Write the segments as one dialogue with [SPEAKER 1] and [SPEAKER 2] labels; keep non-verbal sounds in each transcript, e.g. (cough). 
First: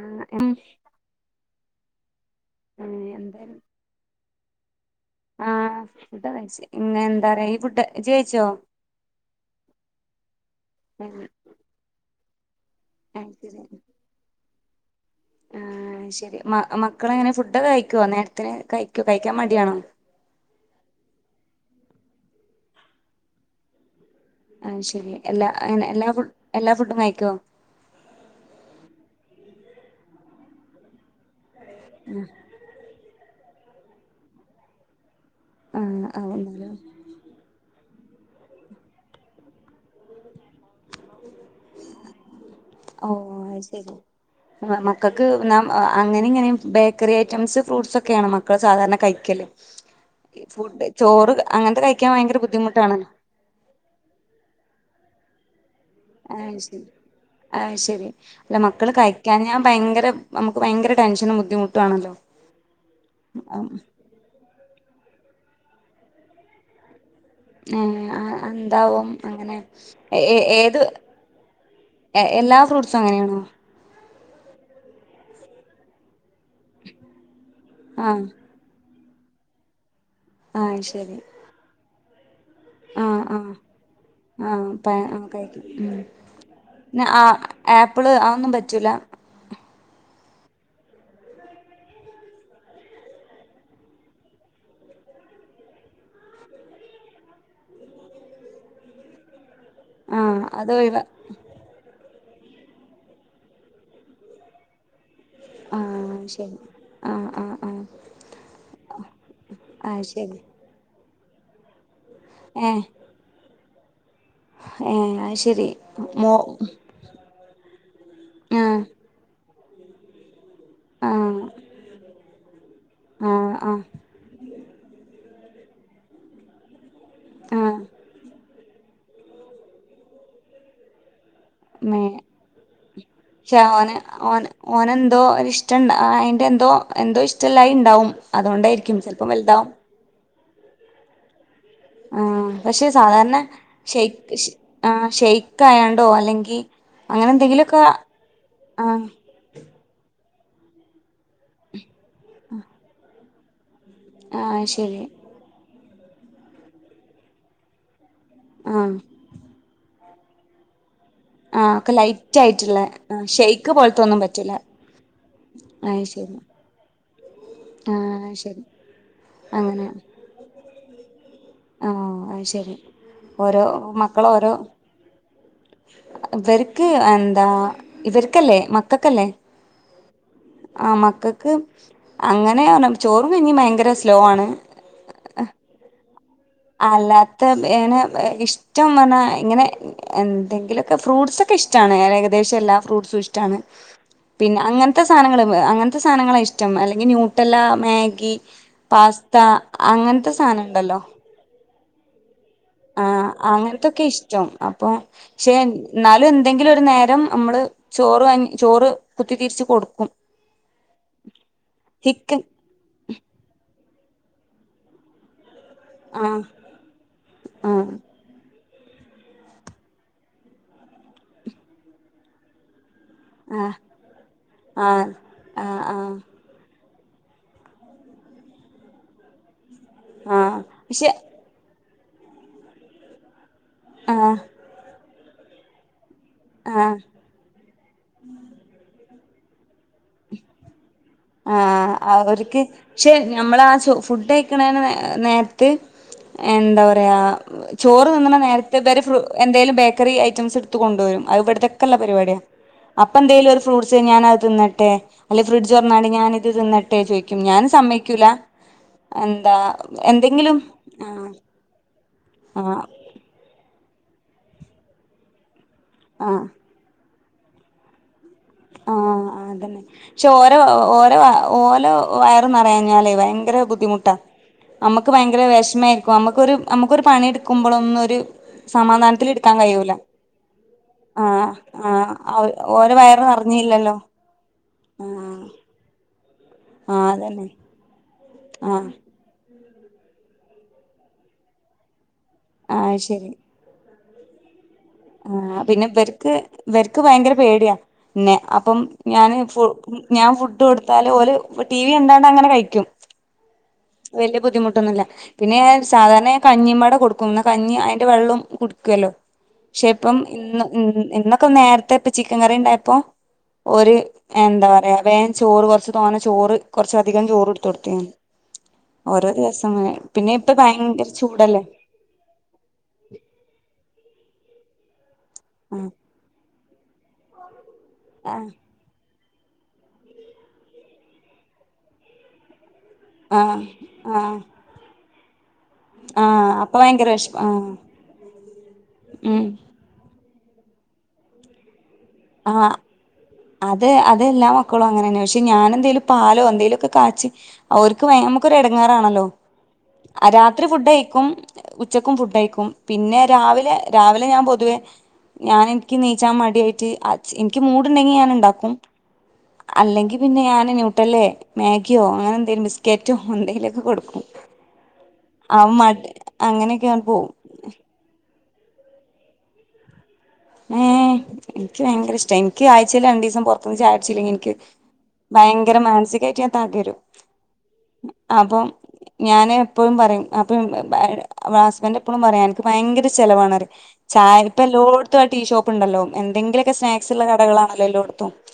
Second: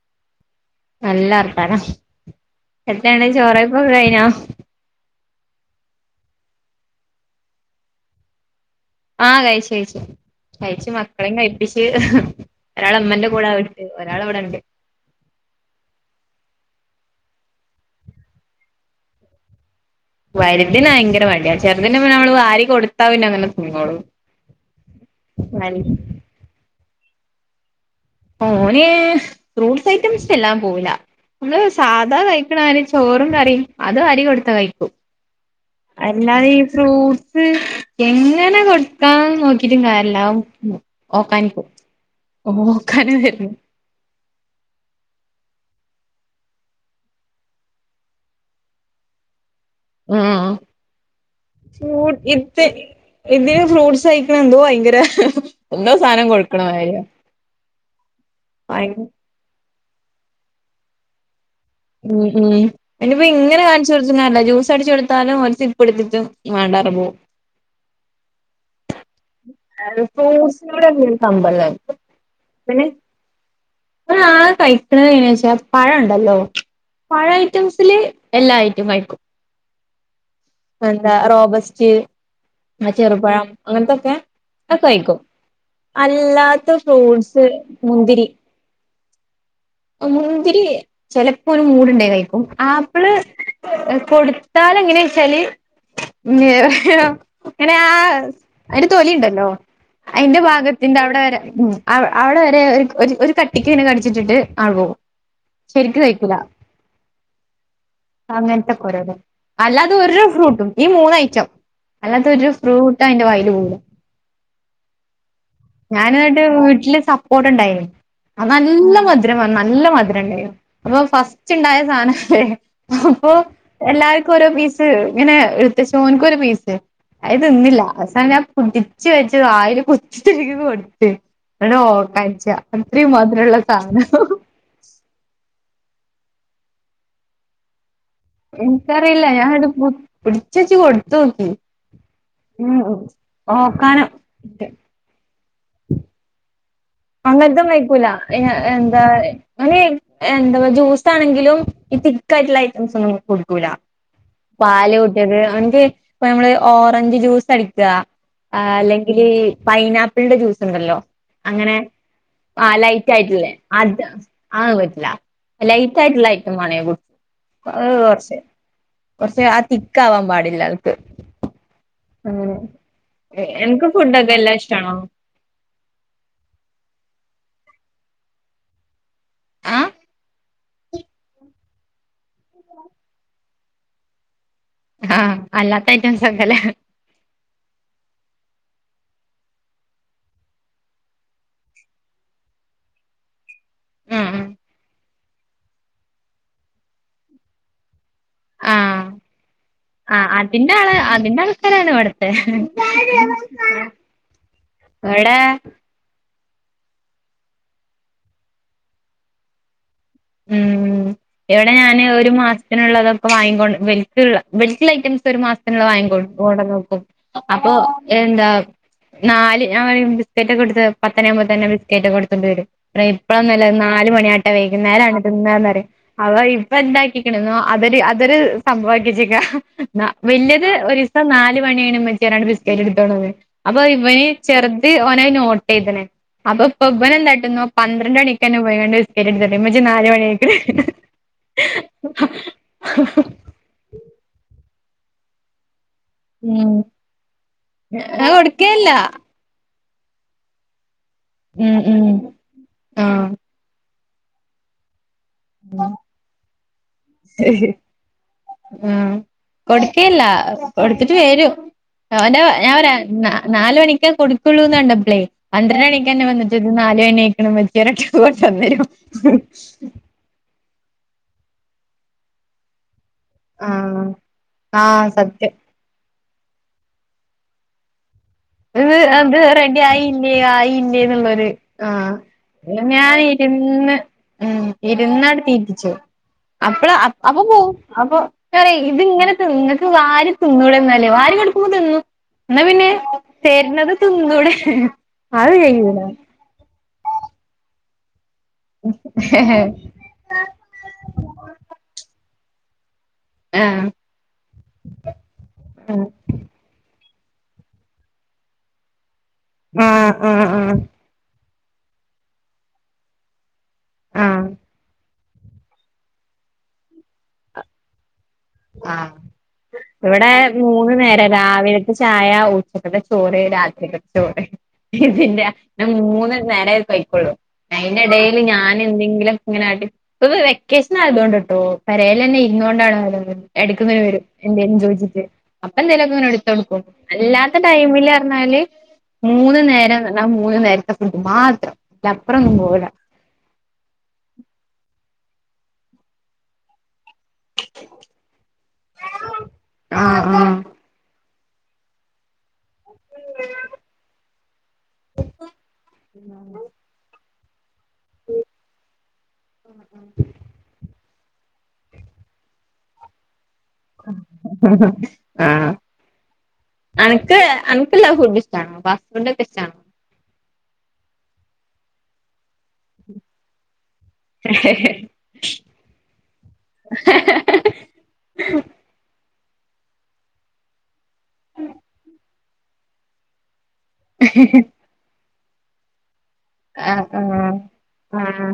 [SPEAKER 1] ആ ഉം (inaudible)
[SPEAKER 2] നല്ല വർത്താനം എത്തേന് ചോറെയ്പ്പൊക്കെഴിഞ്ഞോ
[SPEAKER 1] ആ ഫുഡൊകെയിച് ന്എന്താറയാ ഈ ഫുഡ് ഇജ് കഴിച്ചോ
[SPEAKER 2] ആ കഴിച്ചു ഴിച്ചു കഴിച്ചു മക്കളിം കഴിപ്പിച്ച് (unintelligible) ഒരാളമ്മന്റെ കൂടെ അവിടണ്ട് ഒരാളവിടെണ്ട്
[SPEAKER 1] ആ ശെരി മ മക്കളെങ്ങനെ ഫുഡൊക്കെ കഴിക്കുവോ നേരത്തിന് കഴിക്കോ കഴിക്കാൻ മടിയാണോ
[SPEAKER 2] വല്തിനയങ്കര മടിയാ ചെറുതിന് പിന്നെ നമ്മള് വാരി കൊടുത്താ പിന്നെ അങ്ങനെ തിന്നോളും
[SPEAKER 1] ആവ്ശെരി എല്ലാ
[SPEAKER 2] വൽ
[SPEAKER 1] എങ്ങനെ എല്ലാ ഫുഡ് എല്ലാ ഫുഡും കഴിക്കോ
[SPEAKER 2] ഓന് ഫ്രൂട്ട്സ് ഐറ്റംസ് എല്ലാം പോവൂല മ്മള് സാധാ കഴി ക്ണാരിം ചോറും കറിം അത് വാരി കൊടുത്താ കഴിക്കും
[SPEAKER 1] ആഹ് ആഹ്
[SPEAKER 2] അല്ലാതെ ഈ
[SPEAKER 1] എന്നാലും
[SPEAKER 2] ഫ്രൂട് ട്സ് (unintelligible) എങ്ങനെ കൊടുക്കാൻ നോക്കിട്ടും കാര്യല്ല (unintelligible) അവൻ ഒക്കാനിക്കും ഓക്കാനം വെരും
[SPEAKER 1] വെരും മ മക്കക്ക് നാം അങ്ങനിം ങ്ങെനിം ബേക്കറി ഐറ്റംസ് ഫ്രൂട്ട്സൊക്കെയാണോ മക്കള് സാധാരണ കഴിക്കെല് ഈ
[SPEAKER 2] ഉം
[SPEAKER 1] ഫുഡ് ചോറ് അങ്ങനത്തെ കഴിക്കാൻ
[SPEAKER 2] ഫ്രൂട്ട്
[SPEAKER 1] ഭയങ്കര
[SPEAKER 2] ഇത്
[SPEAKER 1] ബുദ്ധിമുട്ടാണ്
[SPEAKER 2] ഇതിന് ഫ്രൂട്ട്സ് കഴിക്ക്ണ എന്തോ ഭയങ്കര (unintelligible)
[SPEAKER 1] ആന്ശെരി
[SPEAKER 2] മാതിരിയാ
[SPEAKER 1] ആ ശെരി അല്ല
[SPEAKER 2] ഭയ
[SPEAKER 1] മക്കള് കഴി ക്യാഞ്ഞാ ഭയങ്കര നമുക്ക് ഭയങ്കര ടെൻഷനും ബുദ്ധിമുട്ടും
[SPEAKER 2] മ് മ് നിപ്പോ ഇങ്ങനെ കാണിച്ചോട് (unintelligible) ല്ല ജ്യൂസ് അടിച്ചൊടുത്താലും ഓല് (unintelligible) വണ്ടാർന്പോവും
[SPEAKER 1] നേ ആ എന്താവൊം അങ്ങനെ എ എ ഏത്
[SPEAKER 2] ഫ്രൂട്ട്സിനോട് വലിയൊരു കമ്പല്ല
[SPEAKER 1] എ എല്ലാ ഫ്രൂട്ട്സും അങ്ങനേണോ
[SPEAKER 2] ഓനാകെ കഴിക്ക്ണ്എങ്ങനേച്ചാ പഴണ്ടല്ലോ പഴ ഐറ്റംസില്
[SPEAKER 1] ആഹ്
[SPEAKER 2] എല്ലാ ഐറ്റം കഴിക്കും
[SPEAKER 1] ആഹ്
[SPEAKER 2] എന്താ
[SPEAKER 1] ശരി
[SPEAKER 2] റോബസ്റ്റ് ആ
[SPEAKER 1] ആഹ്
[SPEAKER 2] ചെറുപഴം
[SPEAKER 1] ആഹ്
[SPEAKER 2] അങ്ങനത്തൊക്കെ
[SPEAKER 1] ആഹ് പ
[SPEAKER 2] അകെഴിക്കും
[SPEAKER 1] ആഹ് കഴിക്കും ഉം
[SPEAKER 2] അല്ലാത്ത
[SPEAKER 1] പിന്നെ ആ
[SPEAKER 2] ഫ്രൂഡ്സ്
[SPEAKER 1] ആപ്പിള്
[SPEAKER 2] മുന്തിരി
[SPEAKER 1] അതൊന്നും പറ്റൂല
[SPEAKER 2] അമുന്തിരേ ചെലപ്പോന് മൂട്ണ്ടെനികഴിക്കും ആപ്പിള് കൊടുത്താലെങ്ങനെച്ചാല് മ് (unintelligible) ആഹ് ആ ങ്ങെനെ ആ അയ്ൻ്റെ തൊലിണ്ടല്ലോ അയിന്റെ
[SPEAKER 1] ആഹ് അത്
[SPEAKER 2] ഭാഗത്തിന്റെ
[SPEAKER 1] ഒഴിവാ
[SPEAKER 2] അവ്ടെ വരെ മ് അവ് അവിടെ വരെ ഒരു ഒരു ഒര് കട്ടിക്ക് ങ്ങനെ കടിച്ചിട്ടിട്ട് ആകൂ
[SPEAKER 1] ആ ശെരി ആ
[SPEAKER 2] അങ്ങൻതെ കൊരോന്ന് അല്ലാതെ
[SPEAKER 1] അത്
[SPEAKER 2] ഒരു
[SPEAKER 1] ശരി
[SPEAKER 2] ഫ്രൂട്ടും ഈ മൂന്ന് ഐറ്റം അല്ലാതൊരു
[SPEAKER 1] ഏഹ്
[SPEAKER 2] ഫ്രൂട്ട യ്ന്റെ വായില് പോവൂല്ല
[SPEAKER 1] ഏഹ് അത് ശരി മോ
[SPEAKER 2] ഞാനായിട്ട് വീട്ട്ല് സപ്പോട്ടണ്ടായി അത്
[SPEAKER 1] ആഹ്
[SPEAKER 2] നല്ല മധു രമാ ആ നല്ല മധുരണ്ടായിനു അപ്പൊ
[SPEAKER 1] ആഹ്
[SPEAKER 2] ഫസ്റ്റിണ്ടായ സാനല്ലേ അപ്പൊ
[SPEAKER 1] ആഹ് ആഹ്
[SPEAKER 2] എല്ലാരിക്കും ഓരോ പീസ് ഇത് ഇങ്ങനെ ട്ത്തച്ചൊഓന്ക്കൊരു പീസ് അത്
[SPEAKER 1] ആഹ്
[SPEAKER 2] തിന്നില്ല അവസാനംഞാൻ പുടിച്ച് വെച്ച് വായില് കുത്തി തിരികി കൊടുത്ത് എടോ
[SPEAKER 1] മേ
[SPEAKER 2] ഓക്കാനിച്ചാ ഇത്രയും മധുരൊള്ള സാധന
[SPEAKER 1] ഓൻ ഓനെന്തോ അ ഇഷ്ടെണ്ടാ ആ അയിന്റെ ന്തോ എന്തോ ഇഷ്ടല്ലായി ണ്ടാവും
[SPEAKER 2] എന്ക്കറിയില്ല ഞാനിട് പുട് പിടിച്ചെച്ച് കൊടുത്തോക്കി
[SPEAKER 1] ആ പക്ഷെ സാധാരണ ഷേയ് ഷ്
[SPEAKER 2] ഓക്കാനം
[SPEAKER 1] ആ ഷേയ്ക്കായാണ്ടോ അല്ലെങ്കി അങ്ങനെ എന്തെങ്കിലൊക്കെ
[SPEAKER 2] അങ്ങൻത്തൊംകഴിക്കൂല എ എന്താ
[SPEAKER 1] ആഹ്
[SPEAKER 2] എ ഓന് എന്താപൊ ജ്യൂസാണെങ്കിലും ഈ തിക്കായിട്ടുള്ള ഐറ്റംസൊന്നും (unintelligible) കൊടുക്കൂല്ല
[SPEAKER 1] ആഹ്
[SPEAKER 2] പാല്
[SPEAKER 1] ശരി
[SPEAKER 2] കുട്ടേത് അണ്ടി ഇപ്പ നമ്മള് ഓറഞ്ച് ജ്യൂസ് അടിക്കാ ആ
[SPEAKER 1] ആഹ്
[SPEAKER 2] അല്ലെങ്കില് പൈനാപ്പിളിന്റെ ജ്യൂസ് ണ്ടല്ലോ
[SPEAKER 1] ആ ക്കെ ലൈ
[SPEAKER 2] ആ ലൈറ്റ് ആയിട്ട്ള്ളേ അത്
[SPEAKER 1] പറ്റൂല
[SPEAKER 2] ആവറ്റിലാ ലൈറ്റ്
[SPEAKER 1] അയ്
[SPEAKER 2] ആയിട്ടുള്ള
[SPEAKER 1] ശരി
[SPEAKER 2] ഐറ്റം വാണേംഏതും ആവ്
[SPEAKER 1] ആഹ്
[SPEAKER 2] കൊറച്ചേ
[SPEAKER 1] ശരി
[SPEAKER 2] കൊറച്ചേ ആ
[SPEAKER 1] അങ്ങനെ
[SPEAKER 2] തിക്കാവാൻ പാടില്ല അവൾക്ക്
[SPEAKER 1] ആഹ് അയ്
[SPEAKER 2] ഉം
[SPEAKER 1] ശരി
[SPEAKER 2] എ
[SPEAKER 1] ഓരോ
[SPEAKER 2] എനിക്ക് ഫുഡെല്ലാ എല്ലാം ഇഷ്ടമാണോ
[SPEAKER 1] ഇവര്ക്ക് എന്താ ഇവര്ക്കല്ലേ മക്കക്കല്ലേ
[SPEAKER 2] ആഹ്
[SPEAKER 1] ആഹ് മക്കക്ക് അ അങ്ങനെയാണ് ചോറും കഞ്ഞീം ഭയങ്കര സ് ലോ ആണ്
[SPEAKER 2] ആഹ് അല്ലാത്ത ഐറ്റം സൊക്കല്ലേ
[SPEAKER 1] അല്ലാത്തെ എങ്ങനെ ഇഷ്ടം പറഞ്ഞാ ഇങ്ങനെ എന്തെങ്കിലൊക്കെ ഫ്രൂട്ട്സെക്കെ ഇഷ്ടാണ് ഏകദേശം എല്ലാ ഫ്രൂട്ട്സും ഇഷ്ടാണ് പിന്നെ അങ്ങൻത്ത സാനങ്ങള് എ അങ്ങനത്ത സാനങ്ങളാ ഇഷ്ടം അല്ലെങ്കി ന്യൂട്ടെല്ല മാഗി
[SPEAKER 2] ആഹ്
[SPEAKER 1] പാസ്ത അങ്ങന് ത്തെ സാനണ്ടല്ലോ
[SPEAKER 2] ങ്ങനാണ് കൊടുത്തെ
[SPEAKER 1] ആഹ് അങ്ങന്‌ ത്തൊക്കെ ഇഷ്ടം അപ്പൊ
[SPEAKER 2] ഇവിടെ
[SPEAKER 1] ഷെ ന്നാലും എന്തെങ്കിലും ഒരു നേരം നമ്മള് ചോറ് അൻ ചോറ് കുത്തിത്തിരിച്ച് കൊടുക്കും
[SPEAKER 2] ഉം ഇവിടെ ഞാന് ഒരു
[SPEAKER 1] ചിക്കൻ
[SPEAKER 2] മാസ ത്തിനുള്ളത് ഇപ്പ വാങ്ങിക്കൊണ്ട് വൽക്ക് ള്ള വൽക്ക് ഐറ്റംസ് ഒര്മാസ ത്തിനുള്ള വാങ്ങിക്കോണ്ട്
[SPEAKER 1] ആഹ്
[SPEAKER 2] കൊടക്കും ക്കും അപ്പൊ
[SPEAKER 1] ആഹ്
[SPEAKER 2] എന്താ നാല് ഞാൻ പറയും ബിസ്ക്കറ്റൊക്കെ ടുത്ത് പത്തണായാമ്പോ തന്നെ ബിസ്ക്കെറ്റൊക്ക എടുത്തുണ്ട് വരും അത്രേം ഇപ്പളൊന്നല്ല
[SPEAKER 1] ആഹ്
[SPEAKER 2] നാല് മണിയാട്ടെ
[SPEAKER 1] ആഹ്
[SPEAKER 2] വൈകുന്നേരാണ്
[SPEAKER 1] ആഹ്
[SPEAKER 2] തിന്നാന്നറിം
[SPEAKER 1] ആഹ്
[SPEAKER 2] അവ ഇ ഇപ്പ എന്താക്കിക്ക്ണ് ന്നോ അതൊര് അതൊര് സംഭവാക്കി വെച്ചേക്ക നാ
[SPEAKER 1] ആഹ്
[SPEAKER 2] വല്ല്യത്
[SPEAKER 1] പക്ഷെ
[SPEAKER 2] ഒരിസം നാല് മണിയായി ണ് ഇമ്മച്ചേ റ്ഞാണ്ട് ബിസ്ക്കറ്റ് ടു ത്ത് കൊണ്ടന്ന് അപ്പൊ ഇവന്
[SPEAKER 1] ആഹ്
[SPEAKER 2] ചെറു ത് ഓനായി നോട്ട യ്ത് ണ് അപ്പം പ്പം
[SPEAKER 1] ആഹ്
[SPEAKER 2] ഇമ്പന് എന്താ ട്ടുന്നേ പന്ത്രണ്ടണിക്കന്നെ പോയി കാണ്ട് ബിസ്കറ്റ് ട്ത്ത്ട്ട് ഇമ്മ ച്ചി നാല് മണിയായി ക്ക് ണ്
[SPEAKER 1] ആഹ് അവര്ക്ക് ക്ഷേ നമ്മളാ സു ഫുഡയിക്ക്ണേന് നേ നേര ത്ത്
[SPEAKER 2] ഉം
[SPEAKER 1] എന്താ പറയാ ചോറ്
[SPEAKER 2] ഞാൻ
[SPEAKER 1] തിന്ന് ണ നേരത്ത്
[SPEAKER 2] കൊടുക്കേല്ല
[SPEAKER 1] ഇതൊരു ഫ്രൂ എന്തേലും ബേക്കറി ഐറ്റംസ് ടുത്ത്കൊണ്ടുവരും അത്
[SPEAKER 2] ഉം
[SPEAKER 1] ഇവിട്ത്തെക്കെള്ള
[SPEAKER 2] ഉം
[SPEAKER 1] പരിപാടിയാ അപ്പ
[SPEAKER 2] ആഹ്
[SPEAKER 1] എന്തേലൊര് ഫ്രൂട്ട്സ് ഞാനത് തിന്നട്ടെ അല്ലെ ഫ്രിഡ്ജ് തോറന്നാണ്ട് ഞാനിത് തിന്ന ട്ടെ ചോയിക്കും ഞാൻ സമ്മയ്ക്കൂല
[SPEAKER 2] ആഹ്
[SPEAKER 1] എന്താ എന്തെങ്കിലും ആഹ്
[SPEAKER 2] ഓന്റെ ഞാൻ
[SPEAKER 1] ആഹ്
[SPEAKER 2] പറയാ നാ നാല് മണിക്കെ കൊടുക്കുള്ളൂന്ന് കണ്ടപ്ലേ പന്ത്രണ്ട് മണിക്ക് ന്നെ
[SPEAKER 1] ആഹ്
[SPEAKER 2] വന്നിട്ട് നാല്ണിയിക്ക്ണ് ഇമ്മച്ചേ റ്ഞ്ഞ്ട്ട് കൊണ്ടന്നരും
[SPEAKER 1] ചോ ഓര ഓര ഓലെ ഓ വയറ് നറയാഞ്ഞാലേ ഭയ ങ്കര
[SPEAKER 2] ആഹ്
[SPEAKER 1] ബുദ്ധിമുട്ടാ
[SPEAKER 2] ആഹ്
[SPEAKER 1] നമക്ക് ഭയങ്കര
[SPEAKER 2] സത്യം
[SPEAKER 1] വെഷമ ആയിരിക്കും നമക്കൊരു നമക്കൊരു പണി എടുക്കുമ്പളൊന്നും ഒര്
[SPEAKER 2] ഇത് അത് റെഡി ആയില്ലേ ആയില്ലേ ന്നുള്ളര്
[SPEAKER 1] ആഹ്
[SPEAKER 2] ആഹ്
[SPEAKER 1] അവ ഓര
[SPEAKER 2] ഞാൻ
[SPEAKER 1] വയറ്
[SPEAKER 2] ഇരു
[SPEAKER 1] നിറഞ്ഞില്ലല്ലോ
[SPEAKER 2] ന്ന്
[SPEAKER 1] ആഹ്
[SPEAKER 2] ഇരുന്നാട്ട് തീ റ്റിച്ചേ അപ്പളാ
[SPEAKER 1] ആഹ്
[SPEAKER 2] അ അപ്പ
[SPEAKER 1] അതന്നെ
[SPEAKER 2] പോവും അപ്പ നാനേ
[SPEAKER 1] ആഹ്
[SPEAKER 2] ഇത്ങ്ങനെ ഇങ്ങക്ക് വാരി തിന്നൂടെ ന്നാല് വാരി കൊട്ക്കുമ്പം തിന്നും ഇന്നാ പിന്നെ
[SPEAKER 1] ആഹ് ശരി
[SPEAKER 2] തര്ണത് തിന്നൂടെ അത്
[SPEAKER 1] ആഹ് പിന്നെ
[SPEAKER 2] കഴിയൂല
[SPEAKER 1] ഇബര്ക്ക് ഇവര്ക്ക് ഭയങ്കര പേടിയാ ഇന്നേ അപ്പം ഞാൻ ഫു ഞാൻ ഫുഡ് കൊടുത്താല് ഓല് ടി വി ണ്ടാണ്ട് അങ്ങനെ കഴിക്കും
[SPEAKER 2] ആഹ്
[SPEAKER 1] വല്ല്യയ ബുദ്ധിമുട്ടൊന്നുല്ല പിന്നെ ഞാൻ സാധാരണ ഞാ കഞ്ഞിമ്പാടെ കൊടുക്കും ന്നാ കഞ്ഞി അയിന്റെ വെള്ളോംകുടിക്കല്ലോ ക്ഷെ
[SPEAKER 2] ആഹ്
[SPEAKER 1] ഇപ്പം
[SPEAKER 2] ആഹ്
[SPEAKER 1] ഇന്ന്
[SPEAKER 2] ആഹ്
[SPEAKER 1] ഇന്നൊക്കെ നേരത്തെ ഇപ്പ ചിക്കൻ കറി ണ്ടായപ്പോ ഓര്
[SPEAKER 2] ആഹ്
[SPEAKER 1] എന്താ പറയാ വേം ചോറ് കൊറച്ച് തോനെ ചോറ് കൊറച്ച് അധികം ചോറ് ട്ത്ത്കൊടുത്തീനി
[SPEAKER 2] ആഹ് ഇവിടെ
[SPEAKER 1] പിന്നെ ഇപ്പ
[SPEAKER 2] മൂന്ന്
[SPEAKER 1] ഭയങ്കര
[SPEAKER 2] നേര
[SPEAKER 1] ചൂടല്ലേ
[SPEAKER 2] രാവിലെ ത്തെചായ ഉച്ചക്കത്തെ ചോറ് രാത്രികത്തെ ചോറ് ഇതിന്റെ ഞാൻ മൂന്ന് നേരേ കയിക്കൊള്ളൂ അയിന്റെ എടേല്
[SPEAKER 1] ആഹ്
[SPEAKER 2] ഞാൻ എന്തെങ്കിലും ക്കങ്ങനെ എടക്ക് വെക്കേഷൻ ആയതോണ്ടാട്ടോ പെരേലെന്നെ ഇരുന്ന് കൊണ്ടാണ്
[SPEAKER 1] ആഹ്
[SPEAKER 2] എട്ക്ക് ഇങ്ങനെ വരും
[SPEAKER 1] ആഹ്
[SPEAKER 2] എന്തേലും ചോയിച്ചിട്ട് അപ്പ എന്തേലൊക്കെ ഇങ്ങനെ എടുത്തു
[SPEAKER 1] ആഹ് അപ്പൊ
[SPEAKER 2] കൊടുക്കും
[SPEAKER 1] ഭയങ്കര വിശപ്പ്
[SPEAKER 2] അല്ലാത്ത
[SPEAKER 1] ആഹ്
[SPEAKER 2] ടൈമിലറ്ഞ്ഞാല്
[SPEAKER 1] ഉം
[SPEAKER 2] മൂന്ന് നേരം ആ മൂന്ന് നേരത്തെ ഫുഡ് മാത്രം അയിലപ്പറൊന്നും
[SPEAKER 1] ആഹ്
[SPEAKER 2] പോവൂല
[SPEAKER 1] അതെ അതല്ലെ മക്കളും അങ്ങനന്നെ പക്ഷെ ഞാനെ ന്തേലും പാലോ എന്തെലോ ക്കെ കാച്ചി ഓര്ക്ക് വയ നമ്മക്ക് ഒര് ഇടങ്ങാറാണല്ലോ
[SPEAKER 2] ആഹ് ആഹ്
[SPEAKER 1] രാത്രി ഫുഡയിക്കും ഉച്ചക്കും ഫുഡയിക്കും പിന്നെ രാവിലെ രാവിലെ ഞാൻ പൊതുവേ ഞാന് ഇന്ക്ക്ന്നീച്ചാൻ മടിയായിട്ട് ച്ച് ഇന്ക്കി മൂട്ണ്ടെങ്കി ഞാന് ഇണ്ടാക്കും അല്ലെങ്കി പിന്നെ ഞാന് നൂ ട്ടല്ലേ മാഗിയോ അങ്ങനെ എന്തേലും ബിസ്ക്കറ്റോ എന്തെങ്കിലൊ
[SPEAKER 2] ആഹ്
[SPEAKER 1] മടി അങ്ങനെയൊക്കെയാണ് പോവും
[SPEAKER 2] അന്ക്ക് അന് ക്കെല്ലാ ഫുഡും ഇഷ്ടാണോ ഫാസ്റ്റ് ഫുഡൊ‌ക്കെ ഇഷ്ടാണോ
[SPEAKER 1] ഏഹ് ഇന്ക്കി ഭയങ്കര ഇഷ്ടാ ഇന്ക്കി ആഴ്ചേല് രണ്ടീസം പൊറത്ത്ന്ന് ചായുട്ച്ചില്ലങ്കി ഇന്ക്കി
[SPEAKER 2] ഇഷ്ടാണോ
[SPEAKER 1] ഭയങ്കരം മാനസികായിട്ട് ഞാൻ തകരും ആഹ് അപ്പം ഞാന് എപ്പഴും പറിം അപ്പം മ് ബ ഈടെ വാ ഹസ്ബന്റെപ്പളും പറിയെ അന്ക്ക് ഭയങ്കര ചെലവാന്നറിം ചായ ഇപ്പ എല്ലോട്ത്തും ആ ടീഷോപ്പ്ണ്ടല്ലോ എന്തെങ്കിലെ
[SPEAKER 2] ആഹ് ആഹ് ആഹ്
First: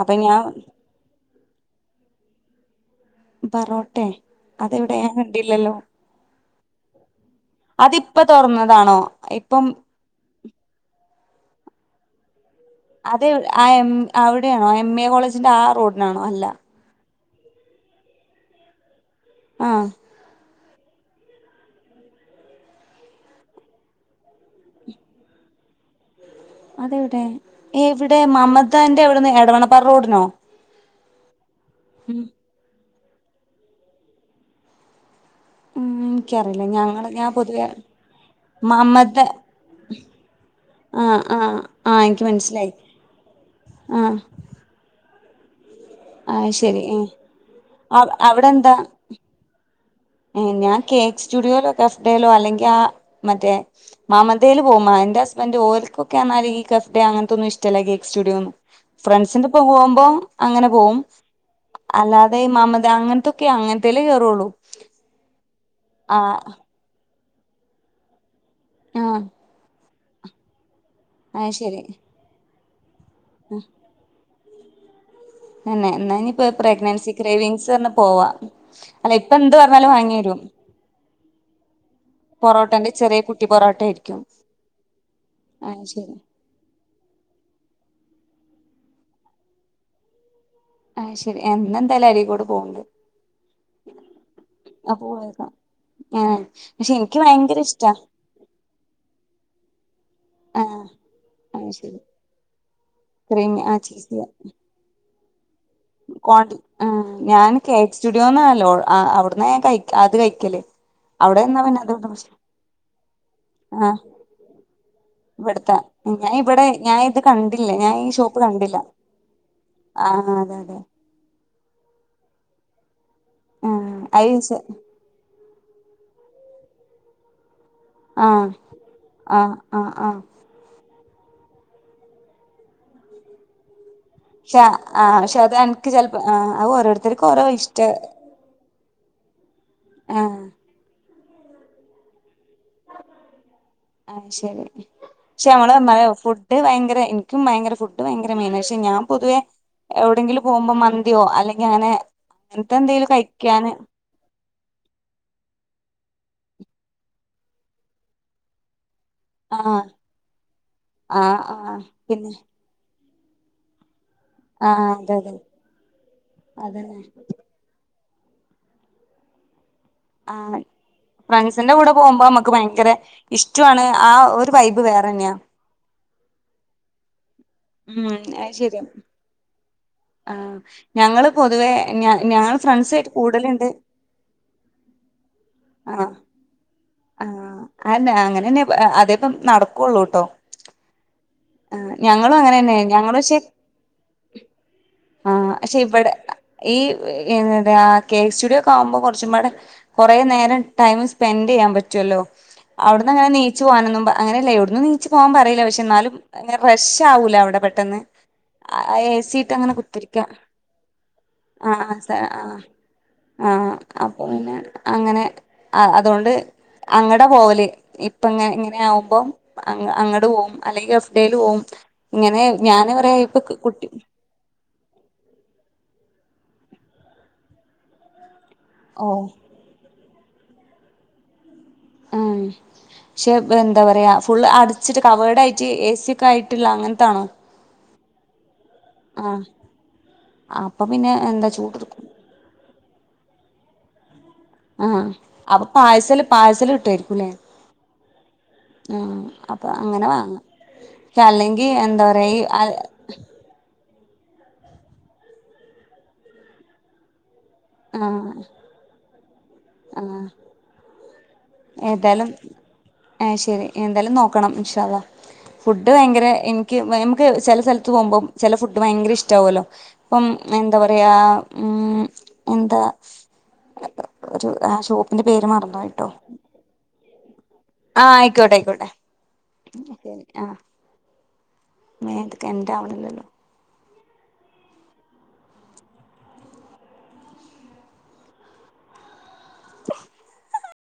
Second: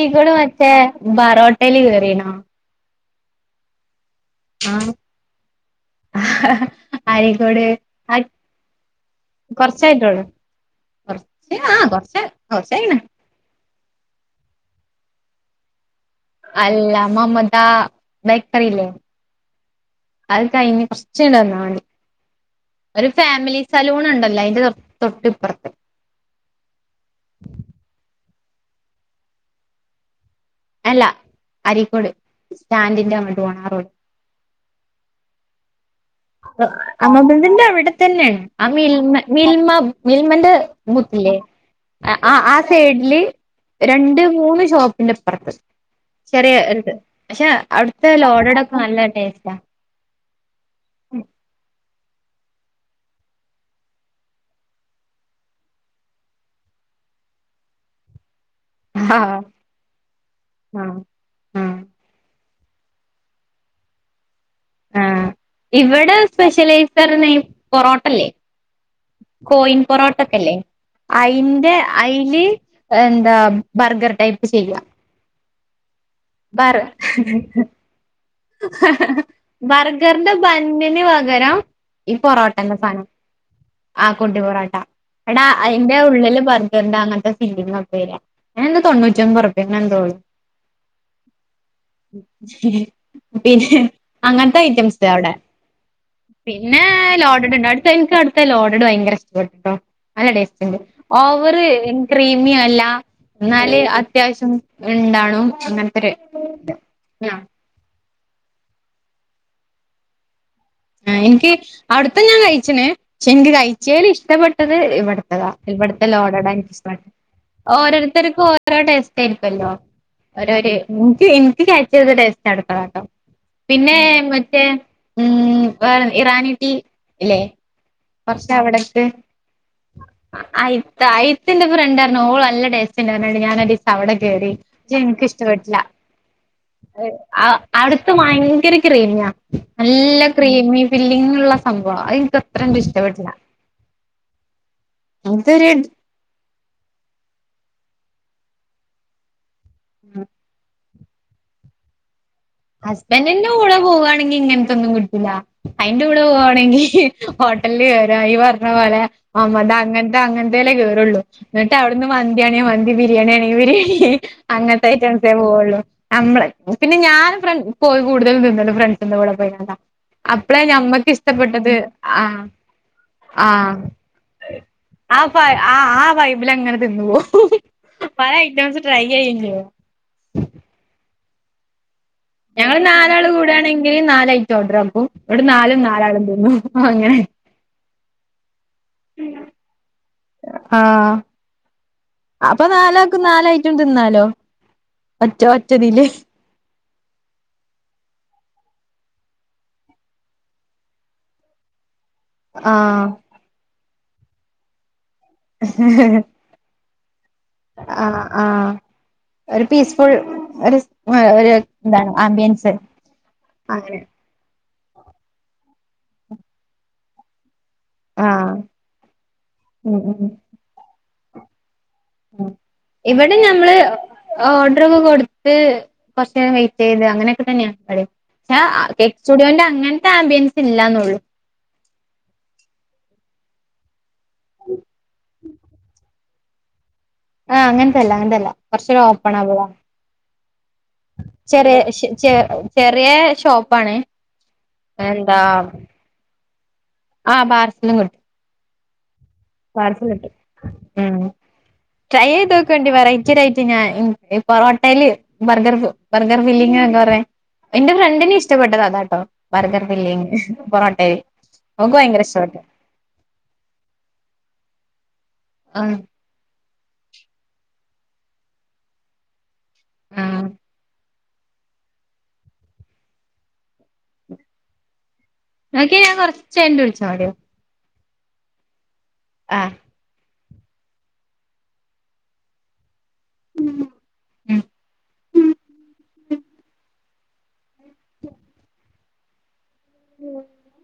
[SPEAKER 1] അപ്പൊ ഞാൻ
[SPEAKER 2] മറ്റേ ബാറോട്ടല് കേറീണോ
[SPEAKER 1] ബറോട്ടെ
[SPEAKER 2] ആഹ്
[SPEAKER 1] അതെവ്ടെ ഞാൻ കണ്ടില്ലല്ലോ
[SPEAKER 2] അരീക്കോട്
[SPEAKER 1] അതിപ്പ
[SPEAKER 2] അയ്
[SPEAKER 1] തുറന്നതാണോ ഇപ്പം
[SPEAKER 2] കൊറ്ച്ചായിട്ടോള്ളൂ കൊറച്ച് ആഹ് കൊറച്ച് കൊറ്ച്ചായിണ്
[SPEAKER 1] അത് എവ് ആ എം അവിടെയാണോ എം എ കോളേജ്ൻ്റെ ആ റോഡ്നാണോ അല്ലാ
[SPEAKER 2] അല്ല മമതാ ബേക്കറിയില്ലേ
[SPEAKER 1] ആഹ്
[SPEAKER 2] അത് കഴിഞ്ഞ് കൊറച്ച്ന്ന്ട്ട് വന്നാ മതി ഒരു ഫാമിലി സലൂണ് ഇണ്ടല്ലോ അയിന്റെ തൊ തൊട്ട് ഇപ്പറ്ത്ത്
[SPEAKER 1] അത് എവിടെ എവിടെ മമതന്റെ എവിട്ന്ന് എടവണ്ണപ്പാറ റോഡ്നോ
[SPEAKER 2] അല്ല അരീക്കോട് സ്റ്റാന്റ്ന്റെ അങ്ങട്ട് പോണ ആ റോഡ്
[SPEAKER 1] ഉം എനിക്കറിയില്ല ഞങ്ങള്
[SPEAKER 2] ആഹ്
[SPEAKER 1] ഞാൻ
[SPEAKER 2] (unintelligible)
[SPEAKER 1] പൊതുവെ
[SPEAKER 2] അവടെ തന്നെ ആഹ് മിൽമ
[SPEAKER 1] മമത
[SPEAKER 2] മിൽമാ മിൽമന്റെ
[SPEAKER 1] ആഹ്
[SPEAKER 2] മുത്ത്ല്ലേ
[SPEAKER 1] ആഹ്
[SPEAKER 2] ആഹ്
[SPEAKER 1] എനിക്ക്
[SPEAKER 2] ആഹ് ആഹ്
[SPEAKER 1] മനസ്സിലായി
[SPEAKER 2] സൈഡ്ല്
[SPEAKER 1] ആഹ്
[SPEAKER 2] രണ്ട് മൂന്ന് ഷോപ്പിന്റെ ഇപ്പറ്ത്ത്
[SPEAKER 1] ആഹ്
[SPEAKER 2] ചെറിയെ
[SPEAKER 1] ശരി
[SPEAKER 2] ഒര്ത്
[SPEAKER 1] ഏഹ്
[SPEAKER 2] പക്ഷേ
[SPEAKER 1] അവ
[SPEAKER 2] അവട്ത്തെ
[SPEAKER 1] അവിടെ എന്താ
[SPEAKER 2] ലോഡഡൊക്കെ നല്ല ടേസ്റ്റാ
[SPEAKER 1] ഏഹ് ഞാൻ കേക്ക് സ്റ്റുഡിയോലോ കഫ്തേലോ അല്ലെങ്കി ആ മറ്റേ മമതേല് പോവും മ എന്റെ ഹസ്ബന്റ് ഓല്ക്കൊക്കേർഞ്ഞാല് ഈ കഫ്തെ അങ്ങത്തൊന്നും ഇഷ്ടല്ല ഈ കേക്ക് സ്റ്റുഡിയോന്നും
[SPEAKER 2] ആഹ്
[SPEAKER 1] ഫ്രണ്ട്സ്ന്റപ്പൊ പോവുമ്പോ അങ്ങനെ പോവും
[SPEAKER 2] ആഹ് ആഹ്
[SPEAKER 1] അ അല്ലാതെ മമത അങ്ങത്തൊക്കെ അങ്ങത്തേല്ലേ കേറോള്ളു
[SPEAKER 2] ആഹ് ഇവടെ സ്പെഷ്യലൈസർ നെയിം പൊറോട്ടല്ലേ
[SPEAKER 1] ആഹ്
[SPEAKER 2] കോയിൻ പൊറോട്ടൊക്കെല്ലേ
[SPEAKER 1] അത്
[SPEAKER 2] അയിന്റെ
[SPEAKER 1] ശരി
[SPEAKER 2] അയില് എ ന്താ ബർഗർ ടൈപ്പ് ചെയ്യാ
[SPEAKER 1] തന്നെ ഇന്നാഞ്ഞ് ഇപ്പെ പ്രഗ്നൻസി ക്രേവിംഗ്സർഞ്ഞ് പോവാ അല്ല ഇപ്പൊ എന്ത് പറഞ്ഞാലും വാങ്ങി
[SPEAKER 2] ബർഗറ്ന്റെ
[SPEAKER 1] വരും
[SPEAKER 2] ബന്നിന് പകരം ! !
[SPEAKER 1] പൊറോട്ടന്റെ ചെറിയ ! കുട്ടി ! പൊറോട്ട ! ആയിരിക്കും ! ! ! ! അത് ! ശരി
[SPEAKER 2] ഗർന്റെ അങ്ങത്തെ ഫില്ലിങ്ങൊക്കെ വര്യാ അയിനെന്താ തൊണ്ണൂറ്റിയൊമ്പുറ്പ്പ്യെ അങ്ങനെന്തോള്ളു
[SPEAKER 1] അയ്ശെരി ഏഹ് ഇന്നന്തായാലും അരീക്കോട് പോവ്ണ്ട്
[SPEAKER 2] പിന്നെ അങ്ങത്തെ
[SPEAKER 1] അപ്പൊ
[SPEAKER 2] ഐറ്റംസ്ട് അവടെ
[SPEAKER 1] പോയേക്കാം ആഹ്
[SPEAKER 2] പിന്നെ
[SPEAKER 1] പക്ഷെ എനിക്ക് ഭയങ്കര
[SPEAKER 2] ലോഡഡ്ണ്ട് ആട്ത്തെ
[SPEAKER 1] ഇഷ്ടാ
[SPEAKER 2] ഇന്ക്ക് ആട്ത്തെ ലോഡഡ് ഭയങ്കര ഇഷ്ടപ്പെട്ട്ട്ടോ നല്ല ടേസ്റ്റ്ണ്ട്
[SPEAKER 1] ആഹ്
[SPEAKER 2] ഓവറ്
[SPEAKER 1] അത് ശരി
[SPEAKER 2] ക്രീമിയല്ലാ
[SPEAKER 1] ക്രീമി ആ
[SPEAKER 2] ഇന്നാല് അത്യാവശ്യം ഇണ്ടാണും അങ്ങ
[SPEAKER 1] കോണ്ടി ആഹ് ഞാൻ കേക്ക് സ്റ്റുഡിയോന്നാ ലോ ആഹ് അവ്ട്ന്നാ ഞാൻ കഴി അത് കഴിക്കല്
[SPEAKER 2] ആഹ്
[SPEAKER 1] അവിടെ
[SPEAKER 2] ഇന്ക്കി
[SPEAKER 1] നിന്നാ പിന്നെ അതുകൊണ്ട്
[SPEAKER 2] അവട്ത്തെ
[SPEAKER 1] പ്രശ്നം
[SPEAKER 2] ഞാൻ കഴിച്ച്ന് പക്ഷേ ഇൻക്ക്
[SPEAKER 1] ആഹ്
[SPEAKER 2] കഴിച്ചേല് ഇഷ്ടപ്പെട്ടത് ഇവട് ത്തതാ
[SPEAKER 1] ഇവിടുത്തെ
[SPEAKER 2] ഇവട്ത്തെ
[SPEAKER 1] ഞാൻ
[SPEAKER 2] ലോഡഡാ
[SPEAKER 1] ഇവിടെ
[SPEAKER 2] ഇൻക്കിഷ്ടം
[SPEAKER 1] ഞാൻ ഇത് കണ്ടില്ല ഞാൻ ഈ ഷോപ്പ്
[SPEAKER 2] ഓരോര്ത്തര്ക്കും ഓരോ
[SPEAKER 1] കണ്ടില്ല
[SPEAKER 2] ടേസ്റ്റായിരിക്കൊല്ലോ
[SPEAKER 1] ആഹ് അതെ
[SPEAKER 2] ഒരോര്
[SPEAKER 1] അതെ
[SPEAKER 2] ഇൻക്ക് ഇൻക്ക് കഴിച്ചത് ടേസ്റ്റാണ്ട്ടോ (unintelligible) പിന്നെ
[SPEAKER 1] ആഹ് അത് വിച
[SPEAKER 2] മറ്റേ ഉം വേറെ ഇറാനി റ്റീ ഇല്ലെ
[SPEAKER 1] ആഹ്
[SPEAKER 2] കൊറ്ച്ച് അവിടട്ട്
[SPEAKER 1] ആഹ് ആഹ്
[SPEAKER 2] ആഹ് ആ ഇത്താ ഇത്തന്റെ ഫ്രണ്ടാരുന്നു ഓള് നല്ല ടേസറ്റ്ണ്ട്ന്നർഞ്ഞാണ്ട് ഞാനത് അവടെ കേറി
[SPEAKER 1] പക്ഷെ
[SPEAKER 2] ക്ഷേ
[SPEAKER 1] ആഹ്
[SPEAKER 2] ഇന്ക്ക്
[SPEAKER 1] പക്ഷെ അത്
[SPEAKER 2] ഇഷ്ടപ്പെട്ട്ല്ലാ
[SPEAKER 1] അനക്ക് ചെലപ്പോ ആഹ് അത്
[SPEAKER 2] അഹ്
[SPEAKER 1] ഓരോരുത്തർക്കും ഓരോ
[SPEAKER 2] ആവ്
[SPEAKER 1] ഇഷ്ട
[SPEAKER 2] അവ്ട്ത്തെ ഭയങ്കരെ ക്രീമിയാ നല്ല
[SPEAKER 1] ആഹ്
[SPEAKER 2] ക്രീമി ഫില്ലിങ്ങ്ള്ള സംഭവാ അഹ് ഇന്ക്ക
[SPEAKER 1] അഹ് ശരി ക്ഷേ
[SPEAKER 2] ഇതൊരു
[SPEAKER 1] (unintelligible) ഫു ഡ്‌ വയങ്കരെ ഇന്ക്കും ഭയങ്കരെ ഫുഡ് വയങ്കര മെയിനാ പക്ഷേ ഞാൻ പൊതുവെ എവ്ടെങ്കിലും പോവുമ്പം മ ന്തിയോ അല്ലെങ്കി അങ്ങനെ. അങ്ങനത്തെ എന്തെലും
[SPEAKER 2] ഹസ്ബന്റിന്റെ
[SPEAKER 1] കഴിക്കാന്
[SPEAKER 2] കൂടെ പോവാണെങ്കി ഇങ്ങൻ ത്തൊന്നും കി ഇല്ല. അയിന്റെ കൂടെ പോവാണെങ്കി ഹോട്ടല് കേറാ ഈ പറഞ്ഞ പോലെ. മമത
[SPEAKER 1] ആഹ്
[SPEAKER 2] അങ്ങൻത്തെ അങ്ങനത്തേല്ലേ കേറുള്ളൂ.
[SPEAKER 1] ആഹ്
[SPEAKER 2] ന്നിട്ട്
[SPEAKER 1] ആഹ്
[SPEAKER 2] അവിടുന്ന്
[SPEAKER 1] പിന്നെ
[SPEAKER 2] മന്തിയാണേ മൻ ന്തി ബിരിയാണി ആണെങ്കിൽ ബിരിയാണി
[SPEAKER 1] ആഹ്
[SPEAKER 2] അങ്ങൻത്തെ
[SPEAKER 1] അതെ
[SPEAKER 2] ഐറ്റംസേ
[SPEAKER 1] അതെ
[SPEAKER 2] പോവുള്ളു. നമ്മള പിന്നെ
[SPEAKER 1] അതന്നെ
[SPEAKER 2] ഞാന്. ഫ്രൻ പോയി കൂടുതലും തിന്നല് ഫ്രണ്ട്സിന്റെ കൂടെ പോയി കാണ്ട. അപ്പ്ളേ
[SPEAKER 1] ആഹ്
[SPEAKER 2] ഞമ്മക്ക്
[SPEAKER 1] ഫ്രണ്ട്സിന്റെ
[SPEAKER 2] ഇഷ്ടപ്പെട്ടത്
[SPEAKER 1] കൂടെ പോകുമ്പോ
[SPEAKER 2] ആഹ്
[SPEAKER 1] നമുക്ക് ഭയങ്കര
[SPEAKER 2] ആഹ്
[SPEAKER 1] ഇഷ്ടാണ്
[SPEAKER 2] ആ.
[SPEAKER 1] ഒരു
[SPEAKER 2] (unintelligible)
[SPEAKER 1] വൈബ് വേറെന്നെയാ
[SPEAKER 2] ആഹ് ആ വൈബിലങ്ങനെ തിന്ന് പോവും.
[SPEAKER 1] ഉം
[SPEAKER 2] പല
[SPEAKER 1] അത്
[SPEAKER 2] ഐറ്റംസ്
[SPEAKER 1] ശരിയാ
[SPEAKER 2] ട്രൈയ്യയ്യും ചെയ്യും.
[SPEAKER 1] ആഹ് ഞങ്ങള് പൊതുവേ. ഞ ഞാ
[SPEAKER 2] ഞങ്ങള് നാലാള് കൂടാണെങ്കിൽ നാല ഐറ്റം ഓർഡർ ആക്കും. ഇന്ന്ട്ട് നാലും
[SPEAKER 1] ആഹ്
[SPEAKER 2] നാലാളും തിന്നും. അങ്ങനെ
[SPEAKER 1] ആഹ്, അയന്നെ അങ്ങനെന്നെ അതേപ്പം നടക്കുള്ളൂ ട്ടോ.
[SPEAKER 2] ആഹ്. അപ്പൊ
[SPEAKER 1] ഞങ്ങള്
[SPEAKER 2] നാലാക്കും
[SPEAKER 1] പക്ഷെ
[SPEAKER 2] നാലയിറ്റോം തിന്നാലോ ഒറ്റ
[SPEAKER 1] ആഹ് പക്ഷെ
[SPEAKER 2] ഒറ്റതില്.
[SPEAKER 1] ഇവടെ ഈ എന്താ കേ സ്റ്റുഡിയോ ഒക്കെ ആവുമ്പോ കൊറച്ചും പാടെ. കൊറേ നേരം ടൈം സ്പെൻഡ് ചെയ്യാൻ പ റ്റൊല്ലോ,
[SPEAKER 2] ആഹ്
[SPEAKER 1] അവിടുന്ന് അങ്ങനെ നീച്ചു പോകാനന്നും പ അങ്ങനെയല്ല എവിടന്നും നീച്ചു പോകാൻ പറില്ല. പക്ഷെ ന്നാലും. ങ്ങനെ റഷ് ആവൂല അവിടെ. പെട്ടെന്ന്
[SPEAKER 2] ആഹ് ആഹ്,
[SPEAKER 1] ആ എ സി ഇട്ട്
[SPEAKER 2] ഒരു
[SPEAKER 1] അങ്ങനെ
[SPEAKER 2] പീസ്ഫുൾ
[SPEAKER 1] കുത്തിരിക്കാം
[SPEAKER 2] ഒരു സ് ഒരു
[SPEAKER 1] ആഹ് ആഹ് സ
[SPEAKER 2] എന്താണ്
[SPEAKER 1] ആഹ്
[SPEAKER 2] ആമ്പിയൻസ്. (unintelligible)
[SPEAKER 1] ആഹ്, അപ്പൊ പിന്നെ അങ്ങനെ അ അതോണ്ട് അങ്ങട പോവല്. ഇപ്പങ്ങ
[SPEAKER 2] ആഹ്
[SPEAKER 1] ഇങ്ങനെ ആകുമ്പം അൻ
[SPEAKER 2] ഉം
[SPEAKER 1] അങ്ങട്ട്
[SPEAKER 2] ഉം
[SPEAKER 1] പോവും.. അല്ലെങ്കിൽ അഫ്ഡേൽ പോവും. ഇങ്ങനെ ഞാന് പറയാ ഇപ്പൊ ക്ക് കുട്ടി.
[SPEAKER 2] ഓർഡർ ഒക്കെ കൊടുത്ത് കൊറച്ചേരം വെയിറ്റ് ചെയ്ത് അങ്ങനെയൊക്കെ തന്നെയാ ഇവിടിം റ്റ
[SPEAKER 1] ഓ
[SPEAKER 2] കെക് സ്റ്റുഡിയോന്റെ അങ്ങൻത്തെ ആംബിയൻസ് ഇല്ലാന്നുള്ളു.
[SPEAKER 1] ആഹ്, ക്ഷെ എന്താ പറയാ ഫുള്ള് അടിച്ചിട്ട് കവേഡ് ആയി റ്റ് എ സി ഒക്കായിട്ടുള്ള അങ്ങൻത്താണോ?
[SPEAKER 2] ആഹ്, അങ്ങൻത്തല്ല അങ്ങൻത്തല്ല. കൊറച്ച് ഒര് ഓപ്പൺ ആവതാ.
[SPEAKER 1] അപ്പൊ പിന്നെ എന്താ
[SPEAKER 2] ചെറിയ
[SPEAKER 1] ചൂടെടുക്കും
[SPEAKER 2] ശ ചെ ചെറിയേ ഷോപ്പാണ്
[SPEAKER 1] ആഹ്,
[SPEAKER 2] എന്താ
[SPEAKER 1] അപ്പൊ പാഴ്സല് പാഴ്സല് കിട്ടായിരിക്കും ല്ലേ.
[SPEAKER 2] ആ പാർസലും കിട്ടും
[SPEAKER 1] ആഹ് അപ്പൊ അങ്ങനെ
[SPEAKER 2] പാർസൽ കിട്ടും.
[SPEAKER 1] വാങ്ങാം
[SPEAKER 2] ഏഹ്
[SPEAKER 1] അല്ലെങ്കിൽ എന്താ
[SPEAKER 2] ട്രൈ
[SPEAKER 1] പറയാ ഈ
[SPEAKER 2] ചെയ്ത് നോക്കേണ്ടി. വറയ് ച്ചിടയിട്ട് ഞാൻ ഇ പൊറോട്ടേല് ബർഗർ ബർഗർ ഫില്ലിങ്ങ് ഒക്കെറ എന്റെ ഫ്രണ്ടിനെ
[SPEAKER 1] ആഹ്
[SPEAKER 2] ഇഷ്ടപ്പെട്ടത് അതാ ട്ടോ. ബർഗർ ഫില്ലിങ് പൊറോട്ടയിൽ ഓൾക് ഭയങ്കര ഇഷ്ട്ടപെട്ട്
[SPEAKER 1] അത് ശരി എന്തായാലും നോക്കണം ഇൻഷാ അള്ളാഹ്
[SPEAKER 2] ആ
[SPEAKER 1] ഫുഡ് ഭയങ്കര എൻ എക്ക് നമുക്ക് ചെല സ്ഥലത്ത് പോകുമ്പം ചെല ഫുഡ് ഭയങ്കര ഇഷ്ടാവൊല്ലോ.
[SPEAKER 2] ആ
[SPEAKER 1] ഇപ്പം എന്താ പറയാ ഉം, എന്താ ഒരു ആ സോ ന്റെ പേരു മറ
[SPEAKER 2] നോക്കി ഞാൻ കൊറച്ചയിഞ്ഞിട്ട് വിളിച്ചാ മതിയോ?
[SPEAKER 1] ആഹ് അയിക്കോട്ടെ അയിക്കോട്ടെ
[SPEAKER 2] അഹ്
[SPEAKER 1] (unintelligible) ശരി ആഹ് മേത്തൊക്കെ എണ്ടാവണല്ലല്ലോ
[SPEAKER 2] (inaudible) (inaudible) (unintelligible)